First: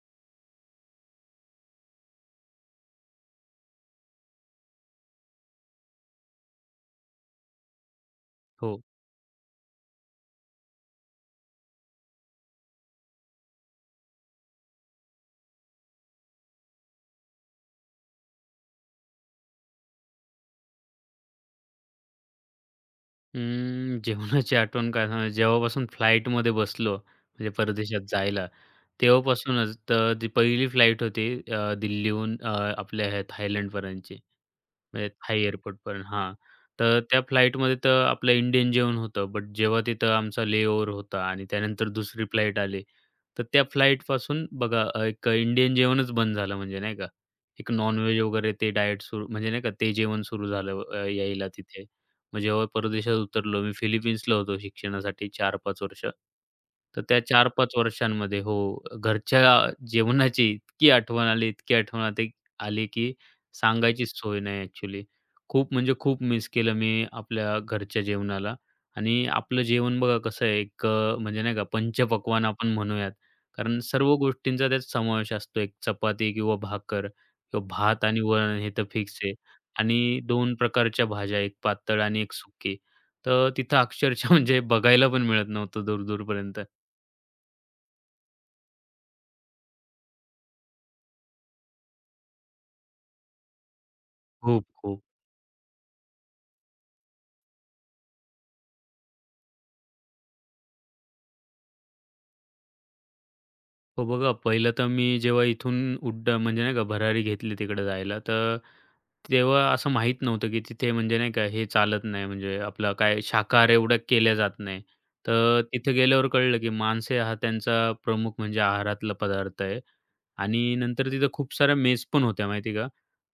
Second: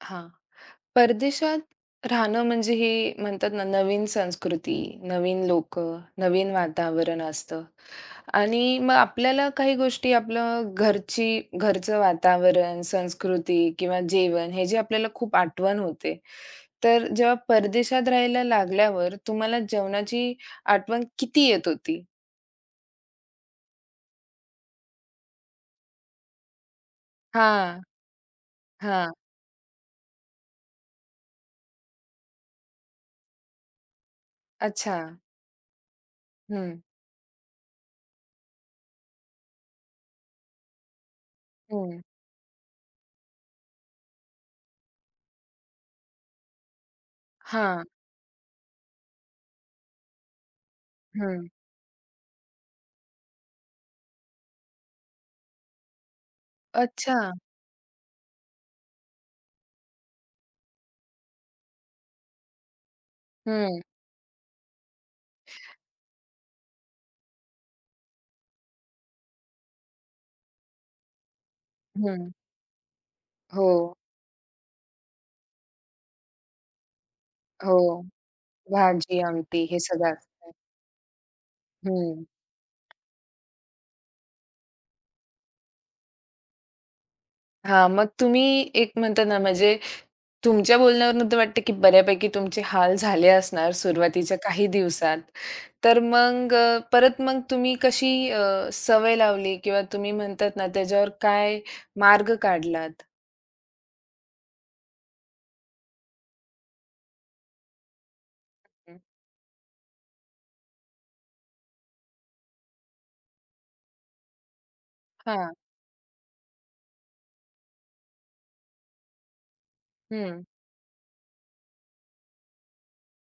हां. परदेशात राहणं म्हणजे हे म्हणतात ना, नवीन संस्कृती, नवीन लोक नवीन वातावरण असतं हो. आणि मग आपल्याला काही गोष्टी आपलं घरचं वातावरण, संस्कृती किंवा जेवण हे जे आपल्याला खूप आठवण होते. तर जेव्हा परदेशात राहायला लागल्यावर तुम्हाला जेवणाची आठवण किती येत होती? जेवणाची आठवण काय सांगायचं, जेव्हापासून फ्लाइटमध्ये बसलो, म्हणजे हां, परदेशात जायला, हां. तेव्हापासूनच तर ती पहिली फ्लाइट होती दिल्लीहून आपल्या ह्या थायलंडपर्यंतची. अच्छा. म्हणजे थाई एअरपोर्टपर्यंत हां. हं, तर त्या फ्लाइटमध्ये तर आपलं इंडियन जेवण होतं, बट जेव्हा तिथं आमचा लेओव्हर होता आणि त्यानंतर हं. दुसरी फ्लाइट आली, तर त्या फ्लाइटपासून बघा एक इंडियन जेवणच बंद झालं म्हणजे नाही का. एक हां, नॉन वगैरे ते डायट सुरू म्हणजे नाही का, ते जेवण सुरू झालं हं. यायला तिथे. मग जेव्हा परदेशात उतरलो मी फिलिपिन्सला होतो शिक्षणासाठी 4-5 वर्ष. तर त्या अच्छा. 4-5 वर्षांमध्ये हो, घरच्या जेवणाची इतकी आठवण आली, इतकी आठवण आते आली की हं, सांगायचीच सोय नाही ॲक्चुअली. खूप म्हणजे खूप मिस केलं मी आपल्या घरच्या जेवणाला आणि आपलं जेवण बघा कसं आहे एक म्हणजे नाही का हं. पंचपक्वान्न आपण म्हणूयात. हो. कारण सर्व गोष्टींचा त्यात समावेश असतो. एक चपाती किंवा भाकर किंवा हो. भात आणि वरण हे तर फिक्स भाजी, आहे. आमटी हे सगळं आणि असतं. दोन प्रकारच्या भाज्या, एक पातळ आणि हं. एक सुकी. तर तिथं अक्षरशः म्हणजे बघायला पण मिळत नव्हतं दूर-दूरपर्यंत. हां, मग तुम्ही एक म्हणता ना म्हणजे तुमच्या बोलण्यावरून तर वाटतं की बऱ्यापैकी तुमचे हाल झाले असणार सुरुवातीच्या खूप, काही खूप. दिवसात. तर मग परत मग तुम्ही कशी सवय लावली किंवा तुम्ही म्हणतात ना त्याच्यावर काय मार्ग काढलात? हो बघा, पहिलं तर मी जेव्हा इथून उड्डाण म्हणजे नाही का भरारी घेतली तिकडे जायला, तर तेव्हा असं माहीत नव्हतं, की तिथे म्हणजे नाही का हे चालत नाही, म्हणजे आपलं काय शाकाहार एवढं केल्या जात नाही. हा हां. तर तिथे गेल्यावर कळलं, की मांस हा त्यांचा प्रमुख म्हणजे आहारातला पदार्थ आहे हं, आणि नंतर तिथं खूप साऱ्या मेस पण होत्या माहिती का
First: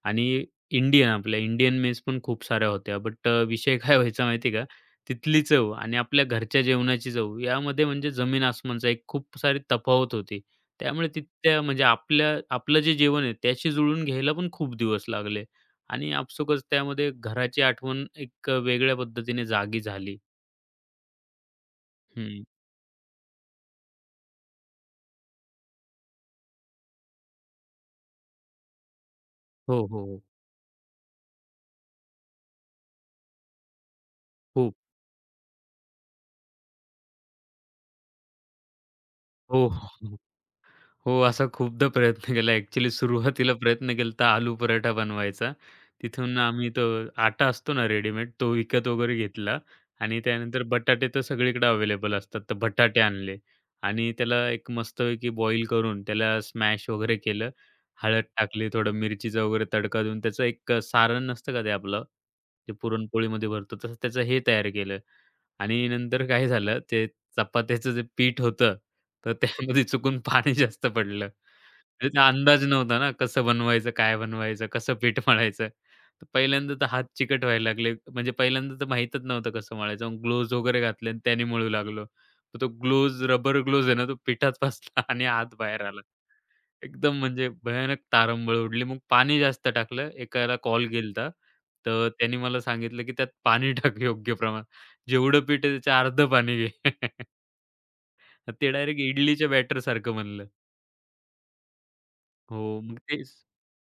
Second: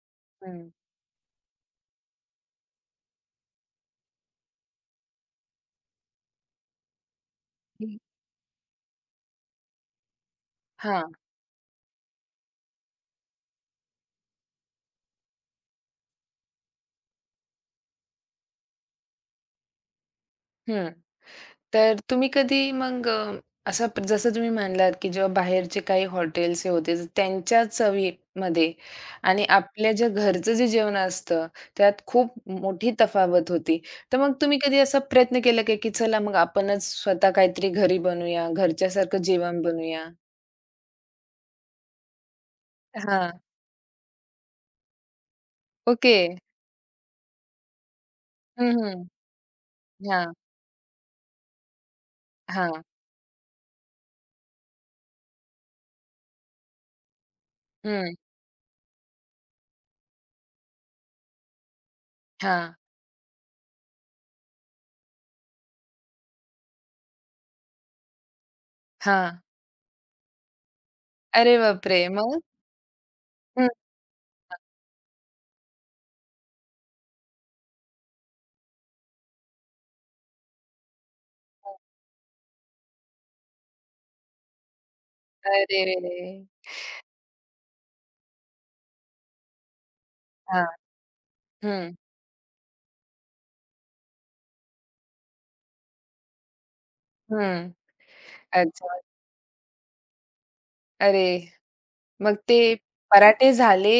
आणि हं. आपल्या इंडियन मेस पण खूप साऱ्या होत्या. बट विषय काय व्हायचा माहिती आहे का? तिथली चव आणि आपल्या घरच्या जेवणाची चव यामध्ये म्हणजे जमीन आसमानचा एक खूप सारी तफावत होती. त्यामुळे हां. तिथल्या म्हणजे आपलं जे जेवण आहे त्याशी जुळवून घ्यायला पण खूप दिवस लागले आणि आपसुकच त्यामध्ये घराची आठवण एक वेगळ्या पद्धतीने जागी झाली. तर तुम्ही हं. कधी मग असं जसं तुम्ही म्हणालात, की जेव्हा बाहेरचे काही हॉटेल्स हे होते, तर त्यांच्या चवीमध्ये आणि हो, आपल्या हो, ज्या हो. घरचं जे जेवण असतं, त्यात खूप मोठी तफावत होती. तर मग तुम्ही खूप. कधी असा प्रयत्न केला का, की चला मग आपणच स्वतः काहीतरी घरी बनवूया, घरच्यासारखं जेवण हो. बनवूया? हो, असा खूपदा प्रयत्न केला. ॲक्चुअली हां, सुरुवातीला प्रयत्न केलता आलू पराठा बनवायचा. ओके. तिथून आम्ही तो आटा असतो ना रेडीमेड, तो हं, विकत हं. वगैरे घेतला आणि हां, त्यानंतर बटाटे तर सगळीकडे अवेलेबल असतात. तर हां. बटाटे आणले आणि त्याला एक मस्तपैकी बॉईल करून त्याला स्मॅश वगैरे केलं. हं. हळद टाकली, थोडं मिरचीचा वगैरे तडका देऊन त्याचं एक सारण नसतं का ते आपलं, हां, ते पुरणपोळीमध्ये भरतो, तसं त्याचं हे तयार केलं. आणि नंतर काय झालं, ते चपात्याचं जे पीठ होतं, तर हां. त्यामध्ये चुकून पाणी जास्त पडलं. अरे बापरे! म्हणजे त्याचा मग? अंदाज नव्हता ना, कसं हं, बनवायचं, काय बनवायचं, कसं पीठ मळायचं. तर पहिल्यांदा तर हात चिकट व्हायला लागले. म्हणजे पहिल्यांदा तर माहीतच नव्हतं कसं मळायचं. मग वगैरे घातले आणि त्याने मळू हं. लागलो. तर तो ग्लोव्हज, रबर ग्लोव्हज आहे ना, तो पिठात फसला आणि हात बाहेर आला. अरेरे! एकदम म्हणजे भयानक तारंबळ उडली. मग पाणी जास्त टाकलं. एकाला हां. कॉल केलता, हं, तर त्याने मला सांगितलं, की त्यात पाणी टाक योग्य प्रमाणात. जेवढं पीठ आहे, त्याचं अर्धं पाणी घे. हं. ते अच्छा. डायरेक्ट इडलीच्या बॅटरसारखं बनलं. अरे! मग ते हो, मग पराठे झाले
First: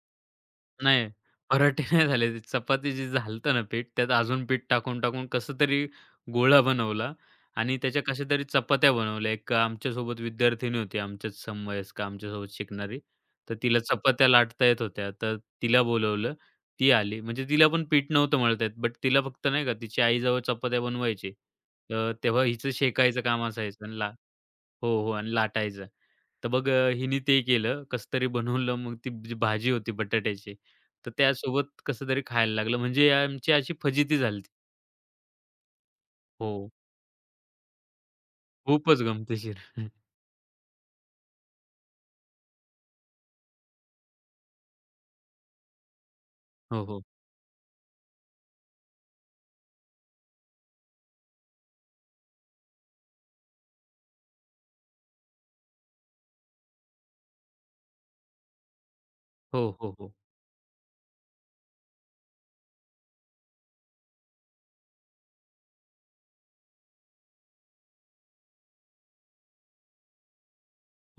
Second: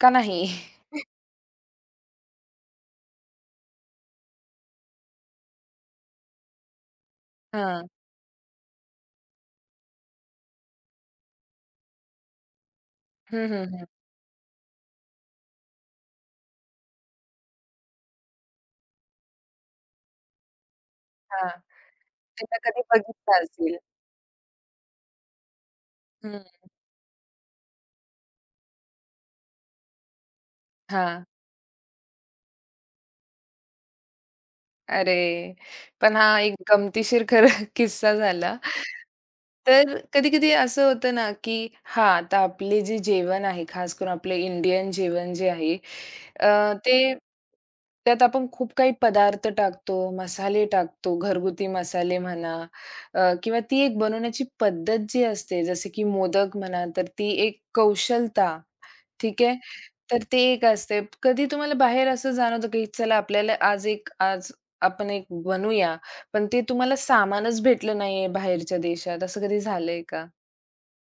का नाही? नाही, पराठे नाही झाले. ते चपाती जे झालं ना पीठ, त्यात अजून पीठ टाकून-टाकून कसं तरी गोळा बनवला आणि हां. त्याच्या कशा तरी चपात्या बनवल्या. एक आमच्यासोबत विद्यार्थिनी होती, आमच्याच समवयस्क, आमच्यासोबत शिकणारी. हं, तर हं, तिला हं. चपात्या लाटता येत होत्या, तर तिला बोलावलं. ती आली. म्हणजे तिला पण पीठ नव्हतं मळता येत, बट तिला फक्त नाही का तिची आई चपात्या बनवायची. हां. तर तेव्हा त्यांना हिचं कधी शेकायचं बघितलं काम असेल. असायचं आणि ला हो, हो. आणि लाटायचं. हं. तर मग हिने ते केलं, कसं तरी बनवलं. मग ती जी भाजी होती बटाट्याची, तर हां. त्यासोबत कसं तरी खायला लागलं. म्हणजे आमची अशी फजिती झाली. अरे! पण हा हो, एक गमतीशीर खरं किस्सा झाला. खूपच गमतीशीर. तर कधी-कधी असं होतं ना, की हां, आता आपले जे जेवण आहे, खास करून आपले इंडियन जेवण जे आहे, हो, ते हो. त्यात आपण खूप काही पदार्थ टाकतो, मसाले टाकतो, घरगुती मसाले म्हणा किंवा ती एक बनवण्याची पद्धत जी असते, जसे की मोदक म्हणा, तर ती एक कौशलता ठीक आहे. हो, हो, हो. तर ते एक असते. कधी तुम्हाला बाहेर असं जाणवतं, की चला आपल्याला आज आपण एक बनवूया, पण ते तुम्हाला सामानच भेटलं नाहीये बाहेरच्या देशात, असं कधी झालंय का?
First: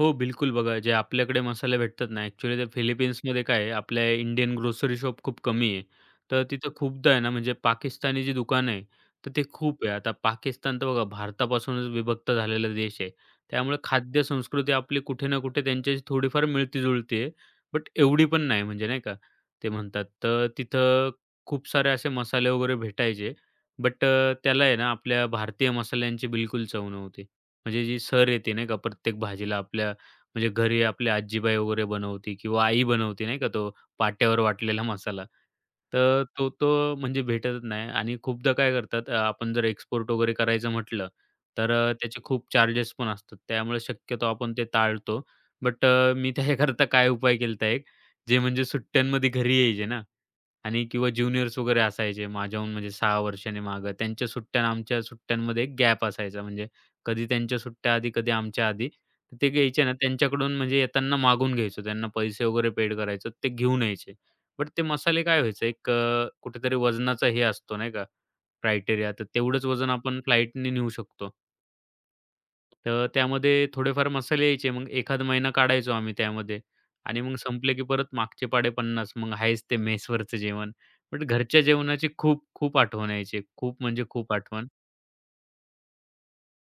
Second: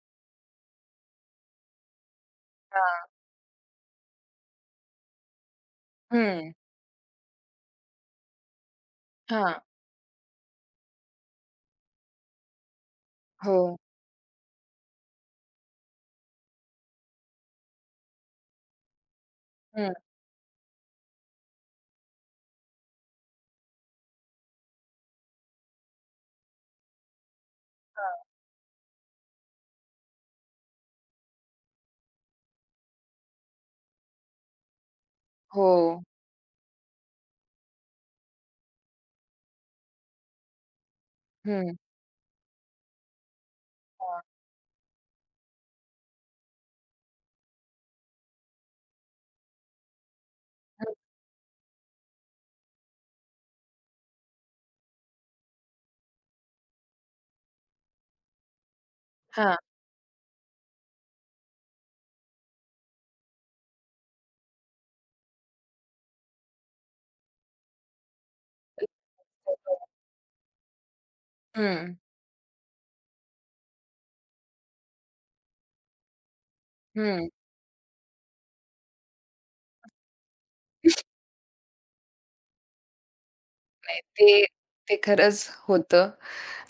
हो, बिलकुल. बघा, जे आपल्याकडे मसाले भेटतात ना, ॲक्चुअली ते हां. फिलिपिन्समध्ये काय आहे, आपल्या इंडियन ग्रोसरी शॉप खूप कमी आहे. तर हं. तिथं खूपदा आहे ना, म्हणजे पाकिस्तानी जी दुकानं आहे, तर ते हां. खूप आहे. आता पाकिस्तान तर बघा भारतापासूनच विभक्त झालेला देश आहे. हो. त्यामुळे खाद्य संस्कृती आपली कुठे ना कुठे त्यांच्याशी थोडीफार मिळती-जुळती आहे. बट एवढी पण नाही म्हणजे नाही का, ते हं. म्हणतात. तर तिथं खूप सारे असे मसाले वगैरे भेटायचे. बट त्याला आहे ना, आपल्या भारतीय मसाल्यांची बिलकुल चव नव्हती. म्हणजे जी हां. सर येते नाही का प्रत्येक भाजीला आपल्या म्हणजे घरी आपली आजीबाई वगैरे बनवते किंवा आई बनवते नाही का तो पाट्यावर वाटलेला मसाला. हो. तर तो तो म्हणजे भेटतच नाही आणि खूपदा काय करतात आपण जर एक्सपोर्ट वगैरे करायचं म्हटलं, तर हं. त्याचे खूप चार्जेस पण असतात. त्यामुळे हां. शक्यतो आपण ते टाळतो. बट मी त्याच्याकरता काय उपाय केलता एक, जे म्हणजे सुट्ट्यांमध्ये घरी यायचे ना, आणि हं. किंवा ज्युनियर्स वगैरे असायचे माझ्याहून म्हणजे 6 वर्षांनी मागं. त्यांच्या सुट्ट्या आणि आमच्या सुट्ट्यांमध्ये एक गॅप असायचा. म्हणजे कधी त्यांच्या सुट्ट्या आधी, कधी आमच्या आधी. तर ते हां. घ्यायचे ना त्यांच्याकडून म्हणजे येताना मागून घ्यायचो. त्यांना पैसे वगैरे पेड करायचो. ते घेऊन यायचे. बट ते मसाले काय व्हायचे एक कुठेतरी वजनाचा हे असतो नाही का क्रायटेरिया. तर तेवढंच वजन आपण फ्लाईटने नेऊ शकतो. हं. तर त्यामध्ये थोडेफार मसाले यायचे. मग एखादा महिना काढायचो आम्ही त्यामध्ये आणि हं. मग संपले की परत मागचे पाड़े पन्नास, मग आहेच ते मेसवरचं जेवण. बट घरच्या जेवणाची खूप, खूप आठवण यायची. खूप नाही, म्हणजे खूप ते आठवण. ते खरंच होतं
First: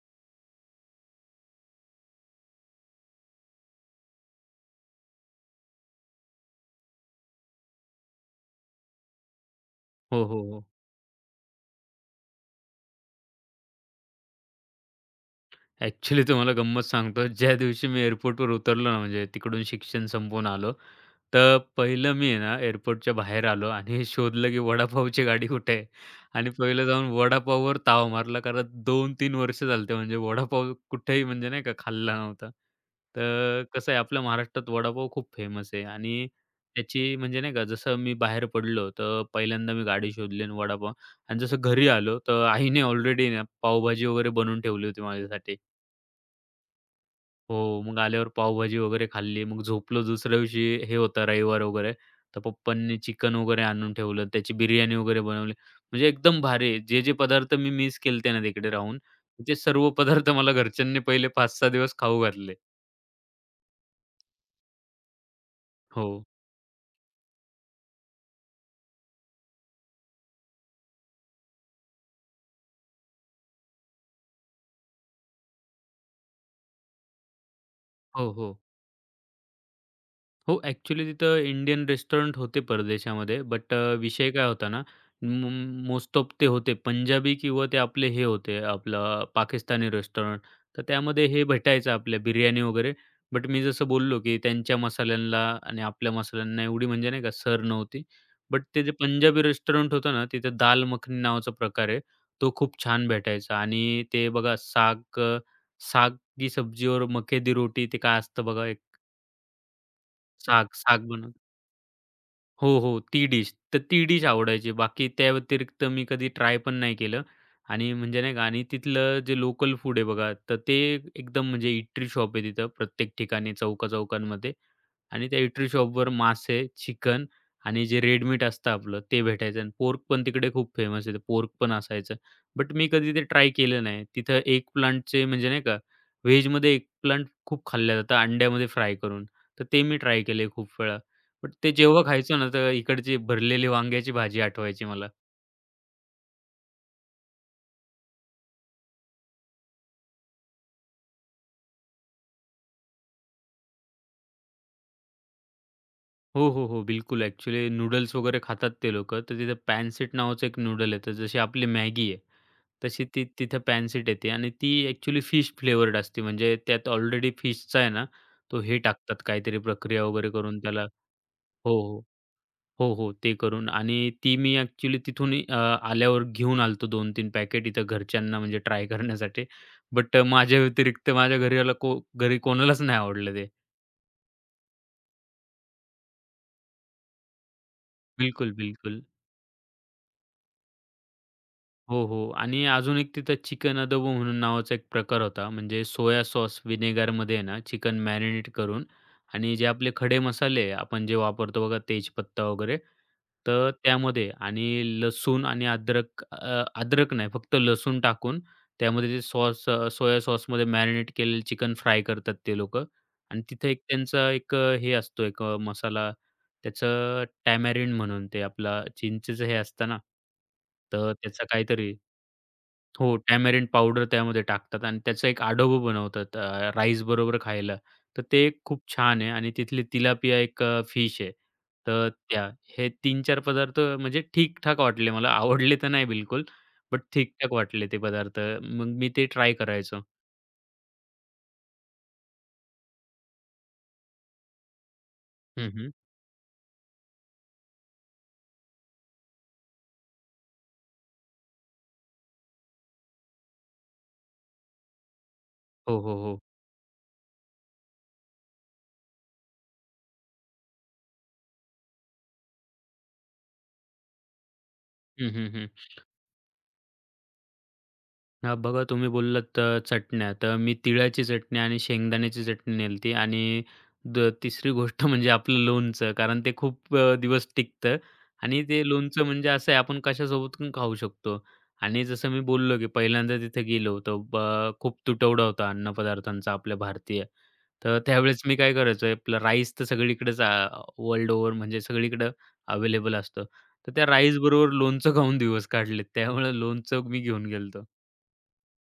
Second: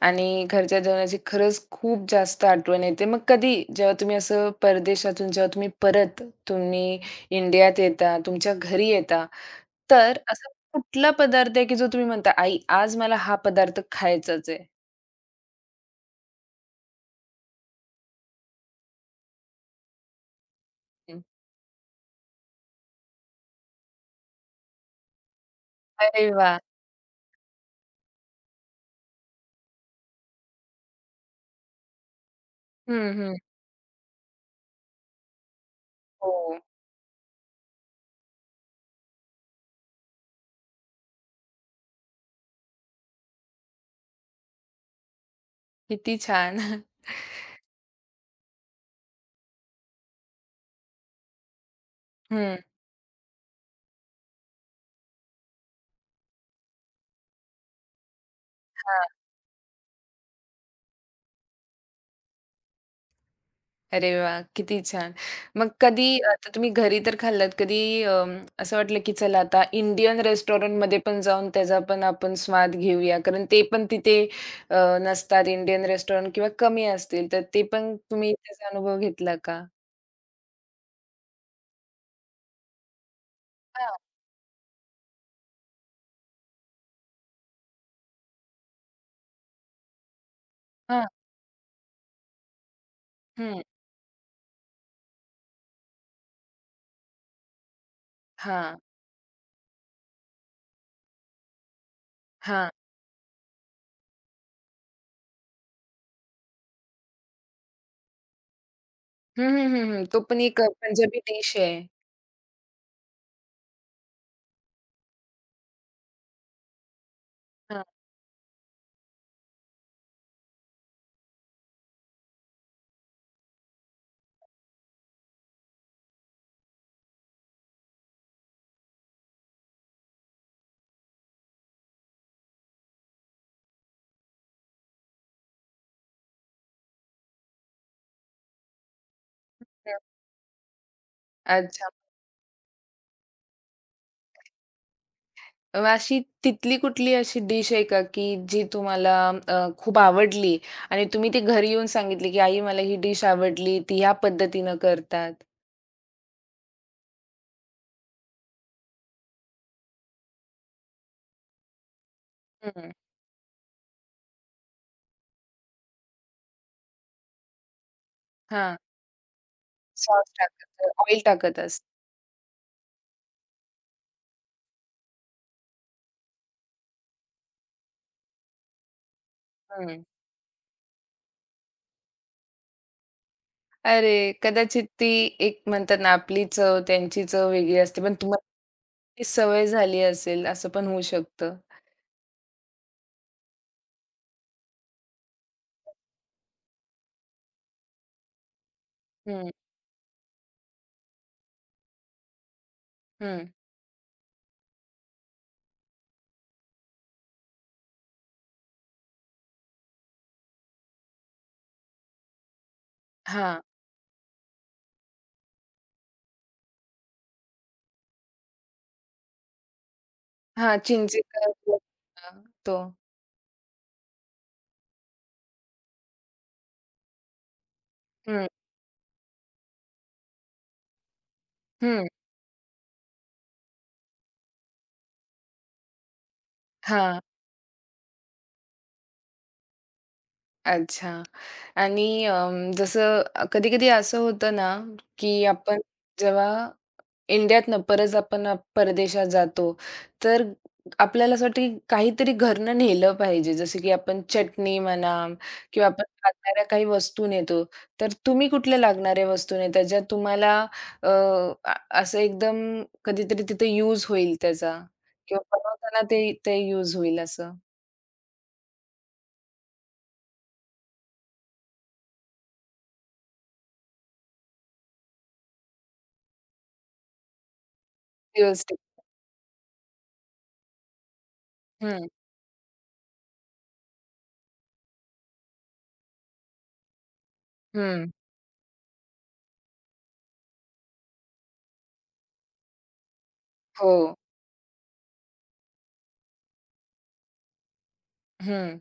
आणि घरच्या जेवणाची खरंच खूप जास्त आठवण येते. मग कधी जेव्हा तुम्ही असं परदेशातून जेव्हा तुम्ही परत तुम्ही इंडियात येता, तुमच्या घरी येता, तर हो, हो, असा हो. कुठला पदार्थ आहे, की जो तुम्ही म्हणता, "आई, आज मला हा पदार्थ खायचाच आहे." ॲक्चुअली तुम्हाला गंमत सांगतो. ज्या दिवशी मी एअरपोर्टवर उतरलो ना म्हणजे तिकडून शिक्षण संपवून आलो. हं. तर पहिलं मी आहे ना एअरपोर्टच्या बाहेर आलो आणि शोधलं की वडापावची गाडी कुठे आहे अरे आणि वाह! पहिलं जाऊन वडापाववर ताव मारला कारण 2 तीन वर्ष झालते म्हणजे वडापाव कुठेही म्हणजे नाही का खाल्ला नव्हता. हं, हं. तर कसं आहे आपल्या महाराष्ट्रात वडापाव खूप फेमस आहे आणि हो. त्याची म्हणजे नाही का जसं मी बाहेर पडलो तर पहिल्यांदा मी गाडी शोधली आणि वडापाव आणि जसं घरी आलो तर आईने ऑलरेडी ना पावभाजी वगैरे बनवून ठेवली होती माझ्यासाठी. किती छान. हो, मग आल्यावर पावभाजी वगैरे खाल्ली. मग झोपलो दुसऱ्या दिवशी हे होता रविवार वगैरे. तर हं. पप्पांनी चिकन वगैरे आणून ठेवलं. त्याची बिर्याणी वगैरे बनवली. म्हणजे एकदम भारी. जे, जे पदार्थ मी मिस केलते ना तिकडे राहून, हां. ते सर्व पदार्थ मला घरच्यांनी पहिले 5-6 दिवस खाऊ घातले. अरे वाह! किती छान. मग कधी हो. आता तुम्ही घरी तर खाल्लात, कधी असं वाटलं की चला आता इंडियन रेस्टॉरंटमध्ये पण जाऊन त्याचा पण आपण स्वाद घेऊया. कारण ते पण तिथे नसतात इंडियन रेस्टॉरंट किंवा कमी असतील. तर ते पण हो, तुम्ही हो. त्याचा अनुभव घेतला का? हो, ॲक्चुअली तिथं इंडियन रेस्टॉरंट होते परदेशामध्ये, बट हां, विषय काय होता ना, मोस्ट ऑफ ते होते पंजाबी किंवा ते आपले हे होते, आपलं पाकिस्तानी रेस्टॉरंट. तर हां. त्यामध्ये हे भेटायचं आपल्या बिर्याणी वगैरे. बट हं. मी जसं बोललो, की त्यांच्या मसाल्यांना आणि आपल्या मसाल्यांना एवढी म्हणजे नाही का सर नव्हती. बट हां, ते जे पंजाबी रेस्टॉरंट होतं ना, तिथं दाल मखनी नावाचा प्रकार आहे. तो हां. खूप छान भेटायचा आणि ते बघा साग की सब्जी और मक्के दी रोटी ते काय असतं बघा एक हं, हं, हं, हं. तो पण एक साग, साग पंजाबी बन डिश आहे. हो, हो. ती डिश. तर ती डिश आवडायची. बाकी त्या व्यतिरिक्त मी कधी ट्राय पण नाही केलं हां, आणि म्हणजे नाही का आणि तिथलं जे लोकल फूड आहे बघा, तर ते एकदम म्हणजे इटरी शॉप आहे तिथं प्रत्येक ठिकाणी चौका-चौकांमध्ये. आणि त्या इटरी शॉपवर मासे, चिकन आणि जे रेड मीट असतं आपलं ते भेटायचं आणि पोर्क पण तिकडे खूप फेमस आहे. पोर्क पण असायचं. बट मी कधी ते ट्राय केलं नाही. तिथं एक प्लांटचे म्हणजे नाही का व्हेजमध्ये एग प्लांट खूप खाल्लं जातं अंड्यामध्ये फ्राय करून. तर ते हं. मी ट्राय केले खूप वेळा. बट ते अच्छा. जेव्हा खायचो ना, तर इकडची भरलेली वांग्याची भाजी आठवायची मला. अशी तिथली कुठली अशी डिश आहे का, की जी तुम्हाला खूप आवडली आणि तुम्ही ती घरी येऊन सांगितली, की "आई मला ही डिश आवडली, ती ह्या पद्धतीनं करतात." हो, हो, हो. बिलकुल. ॲक्चुअली नूडल्स वगैरे खातात ते लोकं. तर तिथे पॅनसीट नावाचं एक नूडल येतं. जशी आपली मॅगी आहे, हं. तशी ती तिथं पॅनसीट येते आणि ती ॲक्चुअली फिश फ्लेवर्ड असते. म्हणजे त्यात ऑलरेडी फिशचा आहे ना, तो हां, हे टाकतात काहीतरी प्रक्रिया सॉस वगैरे करून त्याला टाकत, ऑइल टाकत हो, असतात. हो. हो, हो. ते करून आणि ती मी ॲक्चुअली तिथून आल्यावर घेऊन आलो होतो 2 पॅकेट इथं घरच्यांना म्हणजे ट्राय करण्यासाठी. हं. बट माझ्या व्यतिरिक्त माझ्या घरी कोणालाच नाही आवडलं ते. अरे, कदाचित ती एक म्हणतात ना, आपली चव त्यांची चव वेगळी असते, पण तुम्हाला बिलकुल, बिलकुल. ती सवय झाली असेल, असं पण होऊ शकतं. हो, हो. आणि अजून एक तिथं चिकन अदबो म्हणून नावाचा एक प्रकार होता. म्हणजे सोया सॉस व्हिनेगरमध्ये आहे ना चिकन मॅरिनेट करून हं, आणि जे आपले खडे मसाले आपण जे वापरतो बघा तेजपत्ता वगैरे, हं. तर त्यामध्ये आणि लसूण आणि अद्रक अ, अद्रक नाही फक्त लसूण टाकून त्यामध्ये ते सोया सॉसमध्ये मॅरिनेट केलेलं चिकन फ्राय करतात ते लोकं आणि हां, तिथे त्यांचा एक हे असतो मसाला त्याचं टॅमॅरिंड म्हणून ते आपला चिंचेचं हे असतं ना, हां, तर चिंचेचा त्याचं रस काहीतरी असतो तो. हो, टॅमॅरिंड पावडर त्यामध्ये टाकतात आणि त्याचं एक आढोबं बनवतात राईस बरोबर खायला. तर हं, ते खूप छान आहे आणि तिथली तिलापिया एक फिश आहे. तर त्या हे 3-4 पदार्थ म्हणजे ठीक-ठाक वाटले मला. आवडले तर नाही बिलकुल, बट हं. ठीक-ठाक वाटले ते पदार्थ. मग मी ते ट्राय करायचो. अच्छा आणि जसं कधी-कधी असं होतं ना, की हं, आपण हं. जेव्हा इंडियातनं परत आपण परदेशात जातो, तर आपल्याला असं वाटतं की काहीतरी घरनं नेलं पाहिजे. जसं की आपण चटणी म्हणा किंवा हो, आपण हो, हो. लागणाऱ्या काही वस्तू नेतो. तर तुम्ही कुठल्या लागणाऱ्या वस्तू नेता ज्या तुम्हाला अ, अ, असं एकदम कधीतरी तिथे यूज होईल त्याचा हं, किंवा हं, हं. बनवताना ते ते यूज होईल असं? हां, बघा तुम्ही बोललात चटण्या, तर मी तिळाची चटणी आणि शेंगदाण्याची चटणी नेलती आणि तिसरी गोष्ट म्हणजे आपलं लोणचं. कारण ते खूप दिवस टिकतं आणि रिअलिस्टिक. ते लोणचं म्हणजे असं आहे आपण कशासोबत पण खाऊ शकतो. आणि हं, जसं मी बोललो, की पहिल्यांदा तिथे गेलो तर खूप तुटवडा होता अन्नपदार्थांचा आपल्या भारतीय. तर हं. त्यावेळेस मी काय करायचो, आपलं राईस तर सगळीकडेच वर्ल्ड ओव्हर म्हणजे सगळीकडं अवेलेबल असतं. तर हो. त्या राईसबरोबर लोणचं खाऊन दिवस काढलेत. त्यामुळे लोणचं मी घेऊन गेलो हं.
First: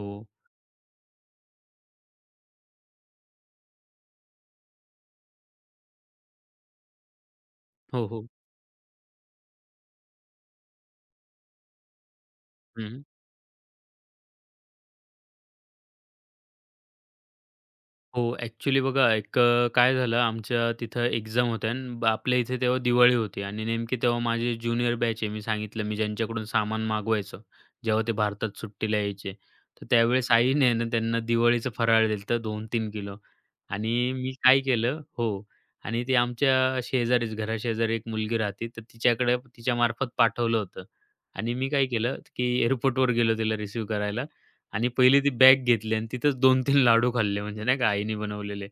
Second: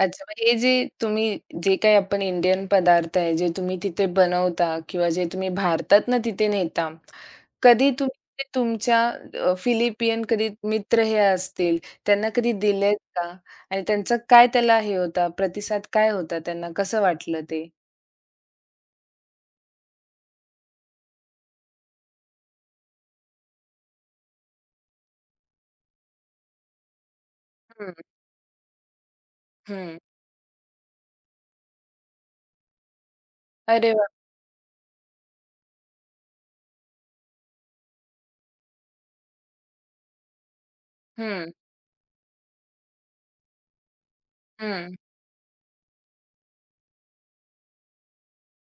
अच्छा, मग हे जे तुम्ही जे काही आपण इंडियन पदार्थ आहे, जे तुम्ही तिथे बनवता किंवा जे तुम्ही भारतातनं तिथे नेता, कधी हो, तुम्ही हो. ते तुमच्या फिलिपियन कधी मित्र हे असतील, त्यांना कधी दिलेत हं. का? आणि त्यांचा काय त्याला हे होता, प्रतिसाद काय होता त्यांना? कसं वाटलं ते? हो, ॲक्चुअली बघा एक काय झालं आमच्या तिथं एक्झाम होत्या आणि आपल्या इथे तेव्हा दिवाळी होती आणि नेमकी तेव्हा माझी ज्युनियर बॅच आहे. मी सांगितलं मी ज्यांच्याकडून सामान मागवायचो, हं, जेव्हा ते भारतात सुट्टीला यायचे. तर हं. त्यावेळेस आईने आहे ना त्यांना दिवाळीचं फराळ दिलं होतं 2-3 किलो अरे आणि वाह! मी काय केलं हो. आणि ते आमच्या शेजारीच घराशेजारी एक मुलगी राहते, तर तिच्याकडे तिच्यामार्फत पाठवलं होतं हं, आणि मी काय केलं, की एअरपोर्टवर गेलो तिला रिसीव्ह करायला. आणि हं. पहिली ती बॅग घेतली आणि तिथेच 2-3 लाडू खाल्ले म्हणजे नाही का आईने बनवलेले.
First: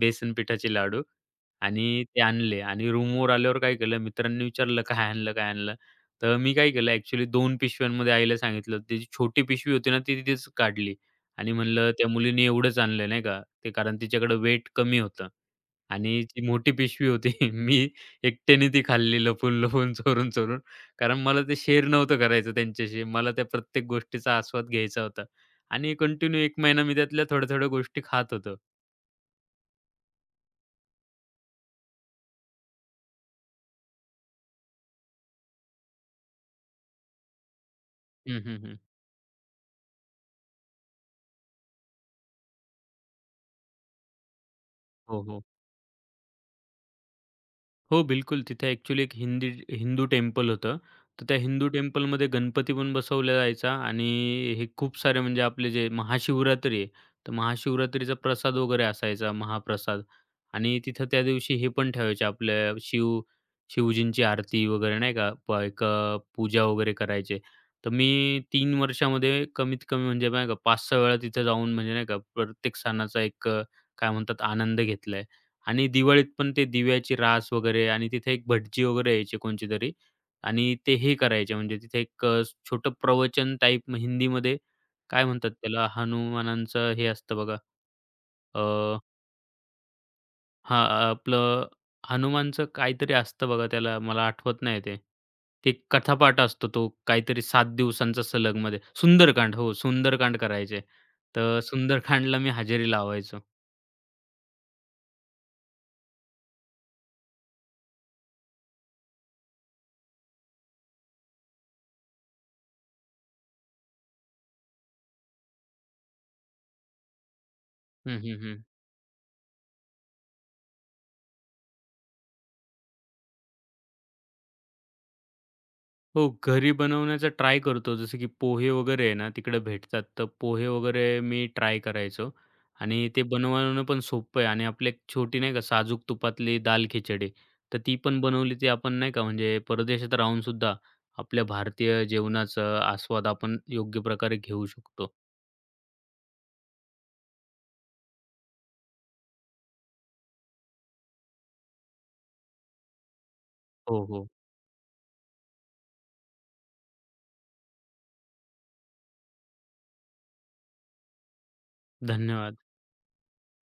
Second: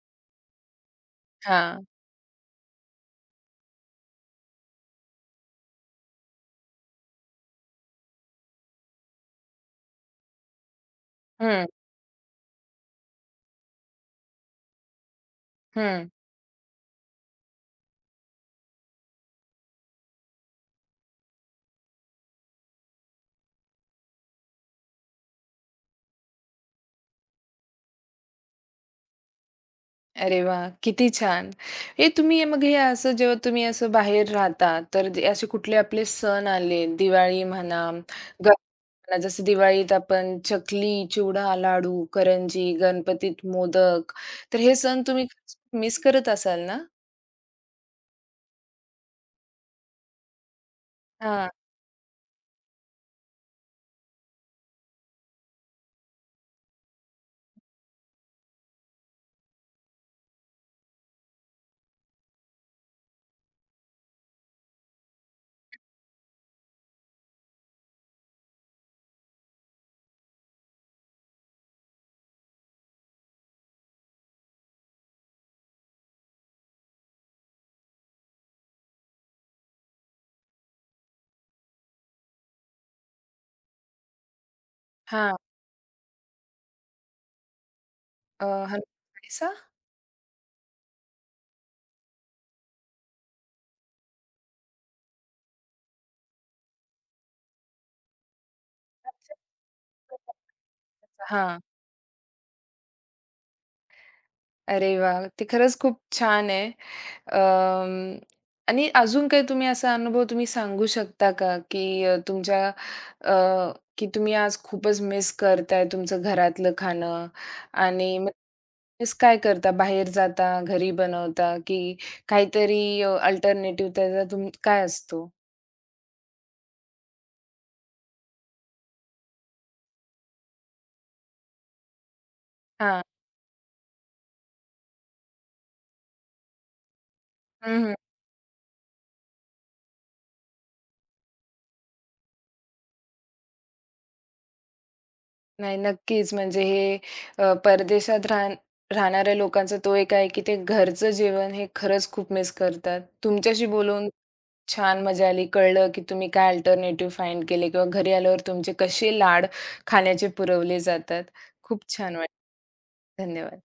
बेसन पिठाचे लाडू हां. आणि ते आणले आणि रूमवर आल्यावर काय केलं मित्रांनी विचारलं, "काय आणलं? काय आणलं?" तर मी काय केलं ॲक्चुअली 2 पिशव्यांमध्ये आईला सांगितलं. त्याची छोटी पिशवी होती ना ती तिथेच काढली आणि हं, म्हणलं त्या मुलीने एवढंच आणलं नाही का ते कारण तिच्याकडे वेट कमी होतं हं. आणि जी मोठी पिशवी होती मी एकट्याने ती खाल्ली लपून-लपून, चोरून-चोरून. कारण मला ते शेअर नव्हतं करायचं त्यांच्याशी. मला त्या प्रत्येक गोष्टीचा आस्वाद घ्यायचा होता. आणि कंटिन्यू 1 महिना मी त्यातल्या थोड्या-थोड्या गोष्टी खात होतो. अरे वाह! किती छान. हे तुम्ही मग हे असं जेव्हा तुम्ही असं बाहेर राहता, तर जे असे कुठले आपले सण आले, दिवाळी म्हणा, हं, हं, हं. गणपती जसं दिवाळीत आपण चकली, चिवडा, लाडू, करंजी, गणपतीत मोदक, तर हे सण हो, तुम्ही हो. मिस करत असाल ना? हो, बिलकुल. तिथे ॲक्चुअली एक हिंदू टेम्पल होतं. तर त्या हां, हिंदू टेम्पलमध्ये गणपती पण बसवला जायचा आणि हे खूप सारे म्हणजे आपले जे महाशिवरात्री आहे, तर महाशिवरात्रीचा प्रसाद वगैरे असायचा, महाप्रसाद. आणि तिथं त्या दिवशी हे पण ठेवायचे आपल्या शिवजींची आरती वगैरे नाही का, एक पूजा वगैरे करायचे. तर मी 3 वर्षामध्ये कमीत कमी म्हणजे नाही का 5-6 वेळा तिथे जाऊन म्हणजे नाही का, प्रत्येक सणाचा एक काय म्हणतात आनंद घेतलाय. आणि दिवाळीत पण ते दिव्याची रास वगैरे आणि तिथे एक भटजी वगैरे यायचे कोणचेतरी आणि ते हे करायचे म्हणजे तिथे एक छोटं प्रवचन टाईप हिंदीमध्ये काय हां. म्हणतात त्याला हनुमानांचं हे असतं बघा हनुमान अ, चालीसा? हां, आपलं हनुमानचं काहीतरी असतं बघा त्याला मला आठवत नाही ते. ते कथापाठ असतो तो काहीतरी 7 दिवसांचा सलगमध्ये. अच्छा. सुंदरकांड हो, सुंदरकांड करायचे. हां. तर सुंदरकांडला मी हजेरी लावायचो. अरे वाह! ते खरंच खूप छान आहे. अं, आणि अजून काही तुम्ही असा अनुभव तुम्ही सांगू शकता का, की तुमच्या अ, की तुम्ही आज खूपच मिस करताय तुमचं घरातलं खाणं हं, आणि हं, हं. मिस काय करता? बाहेर जाता, घरी बनवता की काहीतरी अल्टरनेटिव्ह त्याचा तुम काय असतो? हो, घरी बनवण्याचा ट्राय करतो. जसं की पोहे वगैरे आहे ना, तिकडे भेटतात. तर पोहे वगैरे मी ट्राय करायचो हां. आणि ते बनवणं पण सोपं आहे आणि आपली एक छोटी नाही का साजूक तुपातली दाल खिचडी, तर हं, हं. ती पण बनवली ती आपण नाही का म्हणजे परदेशात राहूनसुद्धा आपल्या भारतीय जेवणाचा आस्वाद आपण योग्य प्रकारे घेऊ शकतो. नाही, नक्कीच. म्हणजे हे परदेशात राहणाऱ्या लोकांचा तो एक आहे, की ते घरचं जेवण हे खरंच खूप मिस करतात. तुमच्याशी हो, बोलून हो. छान मजा आली. कळलं की तुम्ही काय अल्टरनेटिव्ह फाइंड केले किंवा घरी आल्यावर तुमचे कसे लाड खाण्याचे पुरवले जातात. खूप छान वाटलं. धन्यवाद. धन्यवाद.